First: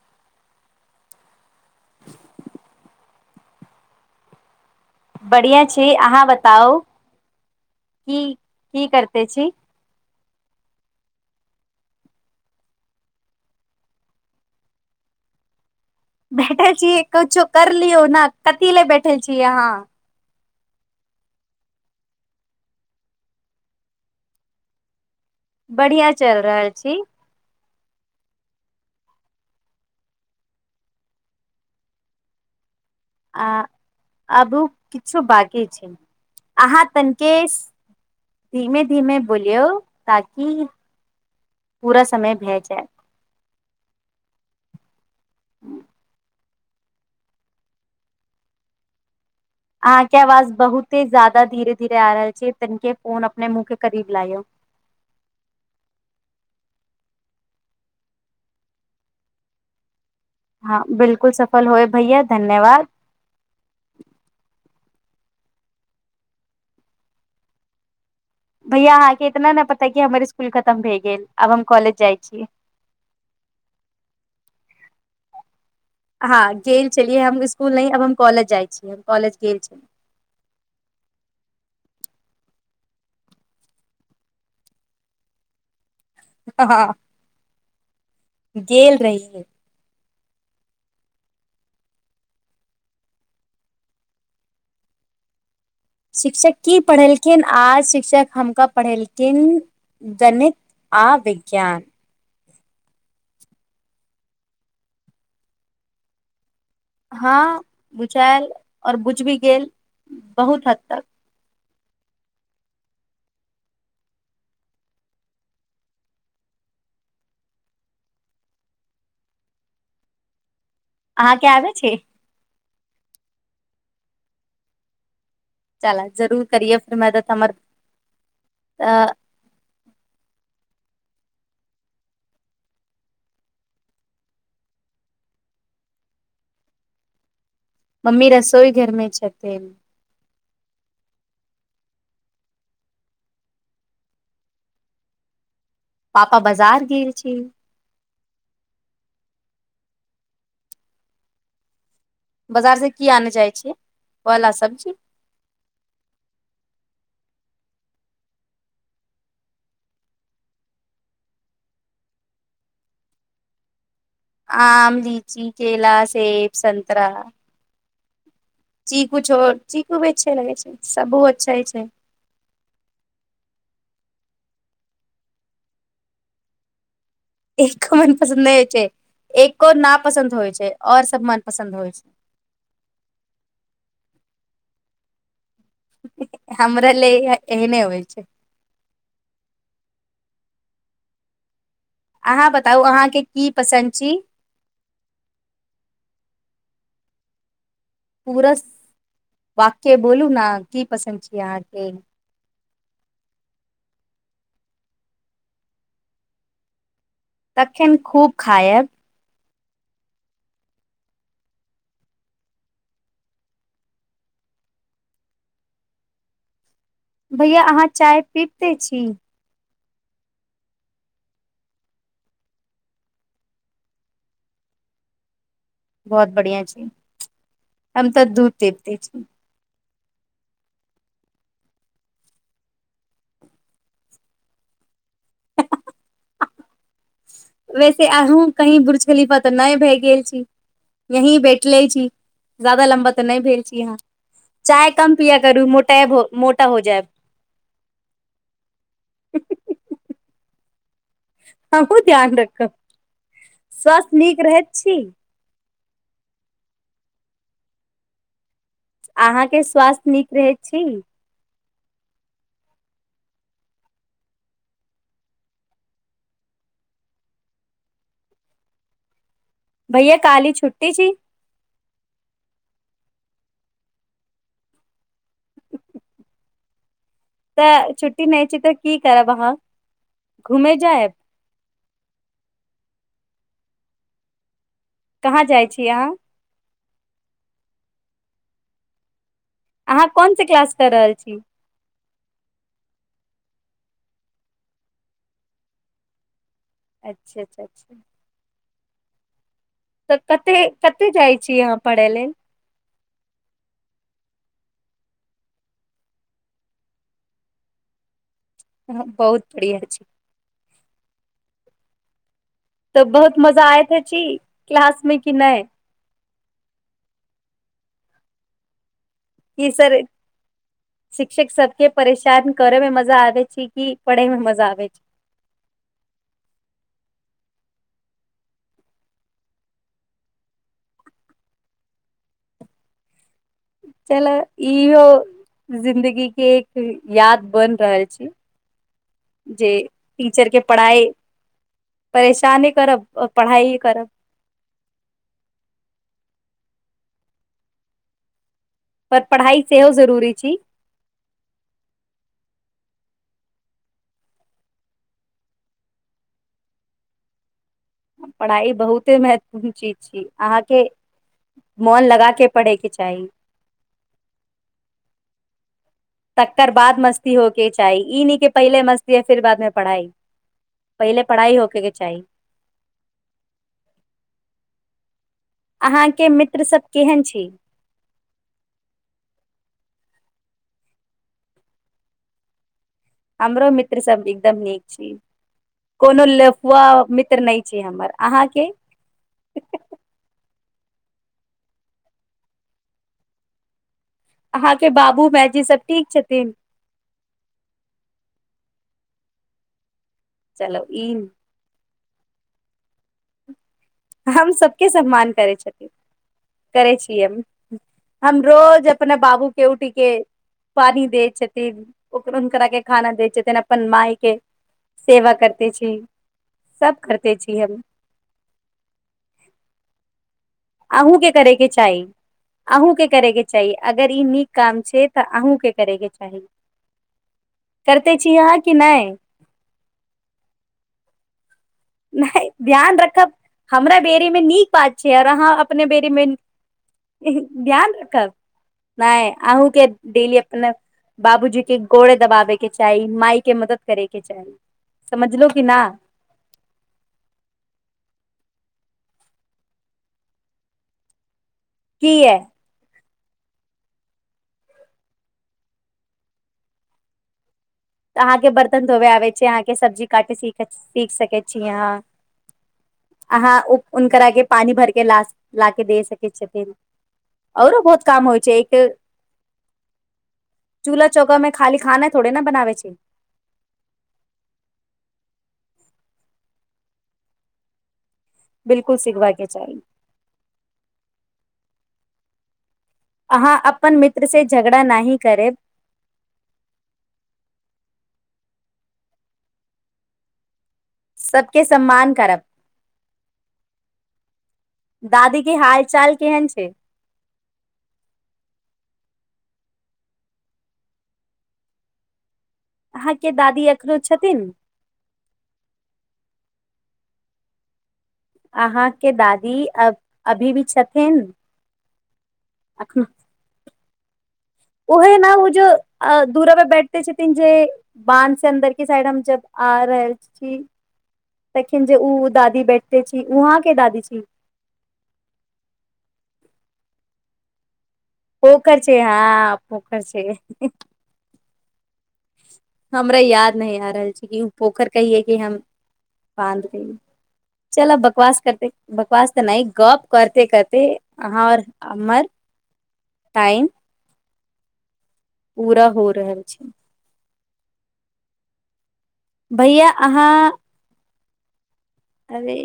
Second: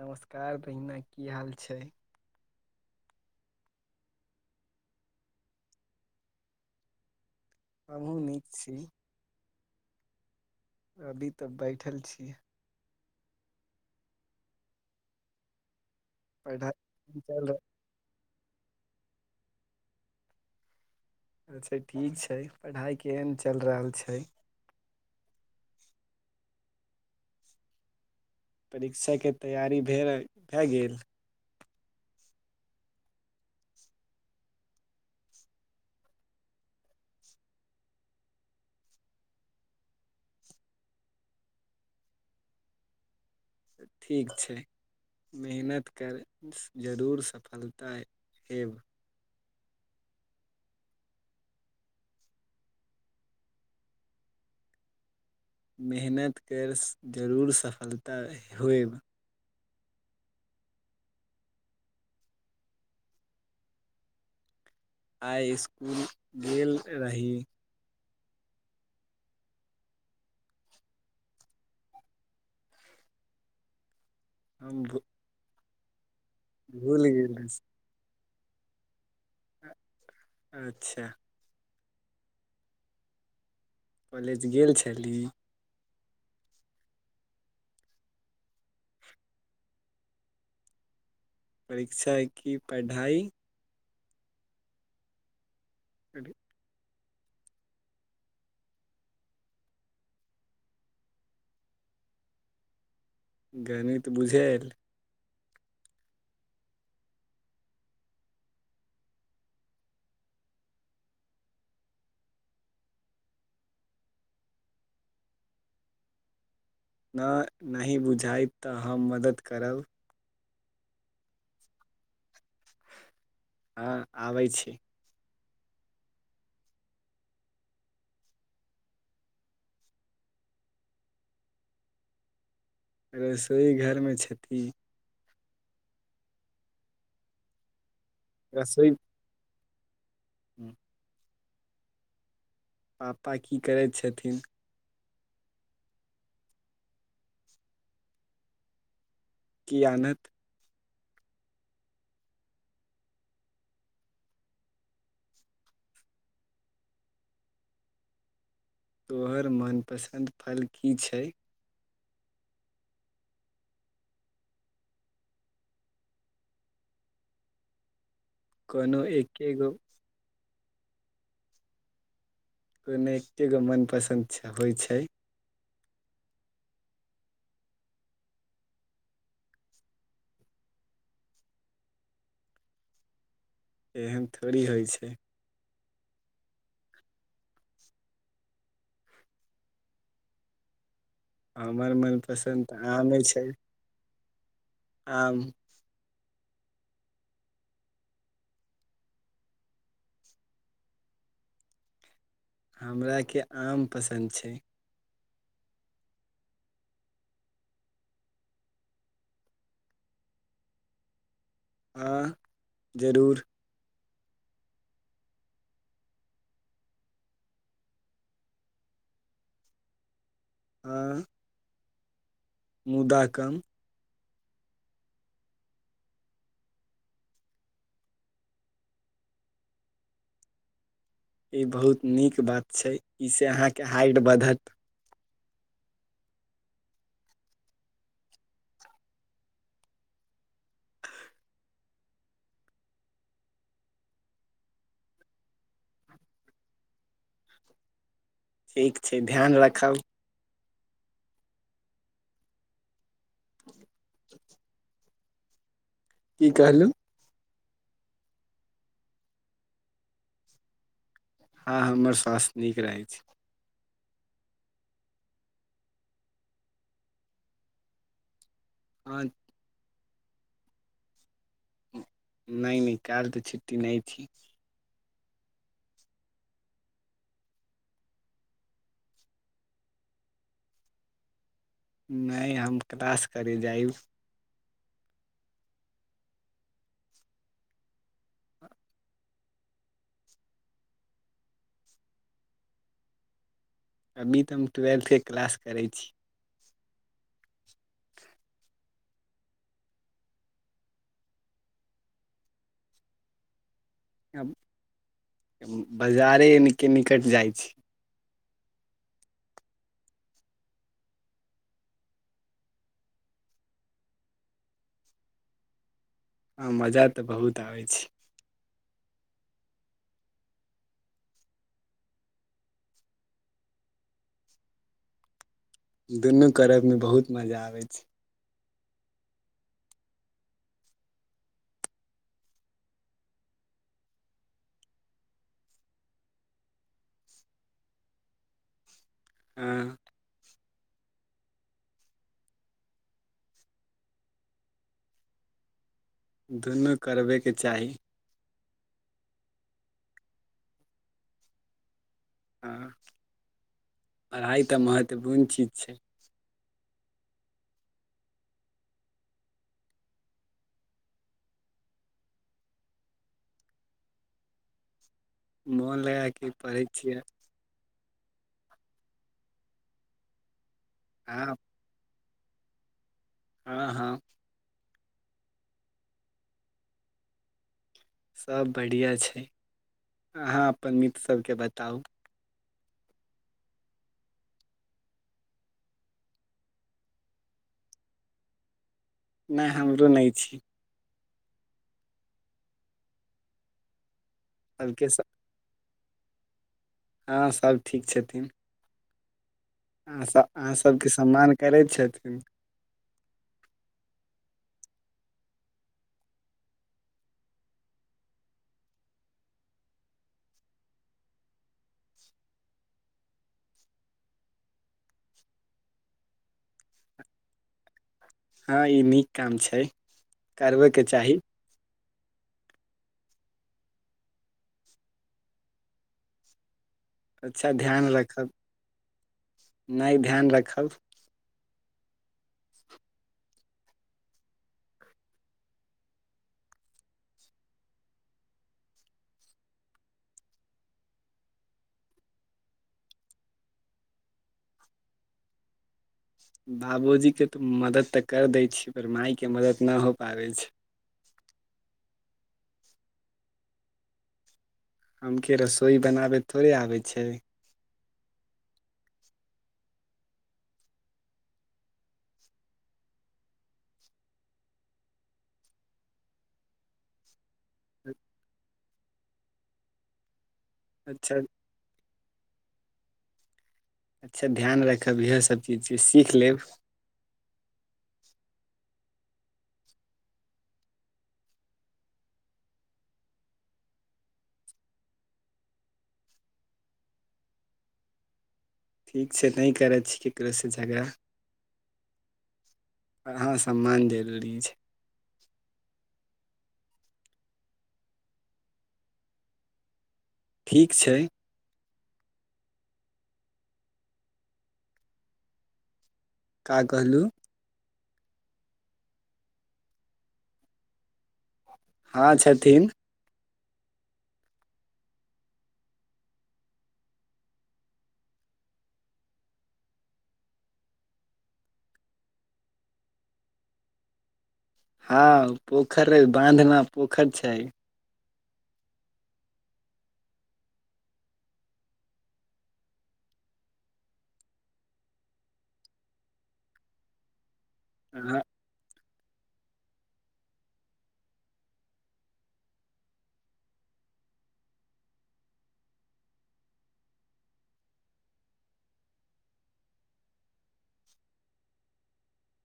नमस्कार बहिना की हाल छै बढ़ियाँ छी अहाँ बताउ, हमहुँ की नीक छी की करते छी अभी तऽ बैठल छी बैठल छियै, पढ़ाइ कछो चल कर लियौ न कथि ले बैठल छियै अहाँ अच्छा ठीक छै, पढ़ाइ केहन चल रहल छै बढ़िया चल रहल छी परीक्षाके तैयारी भेए भए गेल आ अभू किछो बाँकी छै। अहाँ तनिकेश धीमे-धीमे बोलियौ, ताकि पूरा समय भै जाए ठीक छै मेहनत कर, जरूर सफलता ऐब अहाँ के आवाज बहुते ज्यादा धीरे धीरे आ रहल छै, तनिके फोन अपने मुंह के करीब लायो मेहनत कर जरूर सफलता होयब हँ बिल्कुल सफल होएब भैया, धन्यवाद आइ इसकुल गेल रही? भैया अहाँके इतना न पता है की हमर स्कुल खतम भए गेल, आब हम कॉलेज जाइ छियै हम [unintelligible] हँ गेल भूल छेलियै हम रही। इसकुल नहि आब हम कॉलेज जाइ छियै। कॉलेज गेल छलियै अच्छा कॉलेज गेल छली हँ हँ गेल रहियै शिक्षक की पढ़ाई शिक्षक की पढ़ेलखिन, आज शिक्षक हमका पढ़ेलखिन गणित आ विज्ञान गणित बुझायल? हँ बुझायल और बुझ भी गेल, बहुत हद तक न, नहि बुझाइत तऽ हम मदद करब अहाँ के आबै छै हँ, आबै छै चल जरूर करियए फेर मदद हमर, तऽ रसोइ घरमे छथि मम्मी रसोई घर मऽ छथिन हूँ पापा की करै छथिन पापा बजार गेल छै कि आनत? बाजार सऽ की आने जाय छै? फल अऽ सब्जी तोहर मनपसन्द फल की छै आम, लीची, केेला, सेब, सन्तरा कोनो चीकू छोर, एकेगो चीकू भी अच्छे लगे छै। सबो अच्छा छै कोनो एके गो मन पसन्द छ होइ छै एको मन पसन्द नहि होइ छै। एको ना पसन्द होइ छै और सब मन पसन्द होइ छै एहन थोड़ी होइ छै हमरा लैहे ऐहने होइ छै हमर मन पसन्द तऽ आमे छै संन्ची आम पूरा, वाक्य बोलू नऽ की पसन्द छै अहाँके हमरा के आम पसन्द छै तखन खूब खायब हँ, जरूर भैया अहाँ चाय पीबितै छी हाँ मुदा कम बहुत बढ़िया छै, हम तऽ दूध [unintelligible] छी ई बहुत नीक बात छै इ से अहाँके हाइट बढत वेसे आहू कहि बुर्ज खलिफा तऽ नहि भए गेल छी यही बैटलै छी ज्यादा लम्बा तऽ नहि भेल छी आहाँ चाय कम पिया करू मोटाए भ मोटा हो जायब ठीक छै ध्यान राखब आहुँ ध्यान रखब [unintelligible] स्वास्थ्य नीक रहैत छी की कहलू अहाँके स्वास्थ्य नीक रहैत छी हँ हमर स्वास्थ्य नीक रहै छै आँ भैया काली छुट्टी छी नै नै काइल तऽ छुट्टी नै छी तऽ छुट्टी नहि छै तऽ की करब अहाँ, घूमे जायब नै हम क्लास करे जाइब कहाँ जाइ छी आहाँ अहाँ कोन से क्लास कऽ रहल छी अभी तऽ हम ट्वेल्थ के क्लास करै छी अच्छे अच्छा अच्छा तब कते कते जाइ छी अहाँ पढ़य लेल हम बजारे निके निकट जाइ छी [unintelligible] तऽ बहुत मजा आयत छी क्लास मे की नहि हँ मजा तऽ बहुत आबै छै ई सर शिक्षक सब के परेशान करऽ में मजा आबे छै कि पढ़े में मजा आबे छै दुनू करऽ में बहुत मजा आबै छै चलु इहो जिंदगी के एक याद बैन रहल छी [inaudible] जे टीचर के पढ़ाइ परेशाने करब आ पढ़ाईये करब दुनू करबे के चाही पर पढ़ाइ सेहो जरूरी छी हँ, पढ़ाई तऽ महत्वपूर्ण चीज छै पढ़ाई बहुते महत्वपूर्ण चीज छी अहाँके मोन लगा के पड़ेके चाही मोन लगा कऽ तक्कर पढ़ै बाद छियै मस्ती हो के चाही ई नै कि पहिले मस्ती या फिर बादमे पढ़ाई पहिले हँ पढ़ाई होखे के चाही हँ हँ आहाँ के मित्र सब केहन छी सब बढ़िआ छै। आंहा अपन मित्र सबके बताउ हमरो मित्र सब एकदम नीक छी कोनो लेफुआ मित्र नहि छै हमर। अहाँके? नय, हमरो नय छी अहाँ के सभके बाबू, मायजी सब ठीक छथिन हाँ सब ठीक छथिन। आहाँ सब आहाँ चलू सबके ई सम्मान करै छथिन हम सबके सम्मान करै छथि। करै छी एम हम रोज अपने बाबू के उठी के पानी दै छथिन [unintelligible] खाना दै छथिन अपन माय के सेवा करते छी, सब करते छी हम हँ ई नीक काम छै करबयके अहूंके चाही करैके चाही अहूँके करेके चाही। अगर ई नीक काम छै तऽ अहूँ के करै के चाही अच्छा ध्यान करते छी राखब आहाँ कि नय? नहि ध्यान रखब नहि ध्यान रखब, हमरा बेरीमे नीक बात छै अर अहाँ अपने बेरीमे ऊंह ध्यान कब, नहि अहूँके डेली अपना बाबूजी के गोड़ दबाबेके चाही, माई के मदद करेके चाही समझलू कि ना? बाबूजीके तऽ मदद तऽ कर दै छियै पर मायके मदद ना हो पाबै छै कीया हमके रसोइ बनाबै थोड़े आबै छै तऽ अहाँके बर्तन धोवे आबै छै, अहाँके सब्जी काटे सिखय सीख सकै छी अहाँ आहाँ उ उनकरा के पानी भरके ला ला के दे सकै छथिन औरो बहुत काम होइ छै एक चूल्हा चौका अच्छा में खाली खाना थोड़े न बनावै छै अच्छा ध्यान रखब इहे सभ चीज जे सीख लेब बिलकुल सिखबा के चाही आहाँ अपन मित्र से झगड़ा नाहि करेब ठीक छै नहि करै छि स झगड़ा, सबके सम्मान करब आर हा सम्मान जरूरी छै दादी के हाल चाल केहन छै ठीक छै आहाँ के दादी एखनो छथिन? का कहलु? अहाँके दादी अ अभी भी छथिन हाँ, छथिन अखन ओहे न ओ जो अ दूरा पर बैठते छथिन जे बाँध से अन्दर के साइड हम जब आ रहल छी तखन जे ऊ दादी बैठते छी, उ अहां के दादी छी? हँ ऊ पोखर, बाँध ना पोखर छै पोखर छै, हाँ पोखर छै हमरा याद नहि आ रहल छै कि ओ पोखर कहिये कि हम बाँध कहिये चलब बकवास हँ करते बकवास त नहि गप करिते करिते आहां और हमर टाइम पूरा हो रहल छै भैया अहाँ अरे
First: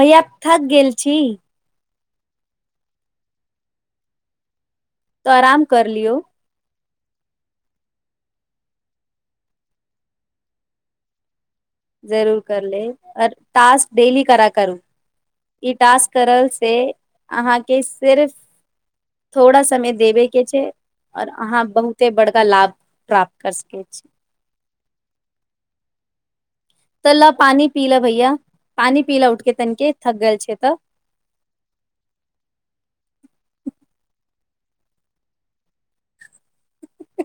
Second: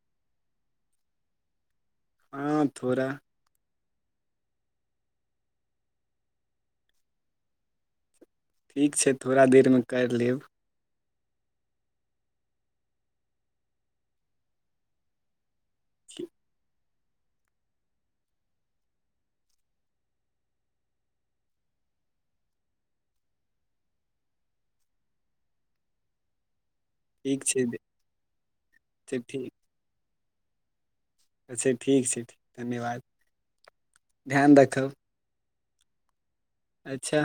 भैया थक गेल छी हां, थोड़ा त अराम कर लियौ ठीक छै थोड़ा देरमे करि लेब जरुर कर लेब आ टास्क डेेली करा करु इ टास्क करल से अहांके सिर्फ थोड़ा समय देबे के छै और आहां बहुते बड़का लाभ प्राप्त कर सकै छी त ल ठीक छै पानि पी अच्छा ल भैया, पानी पी ल ठीक उठिके तनिके, थक गेल छै त अच्छा ठीक छै धन्यवाद, ध्यान रखब अच्छा,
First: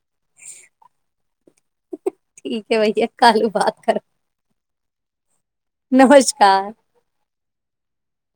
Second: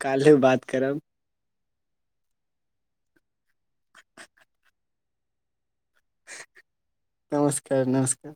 काल्हु बात करब ठीक है भैया काल्हु बात करब नमस्कार नमस्कार नमस्कार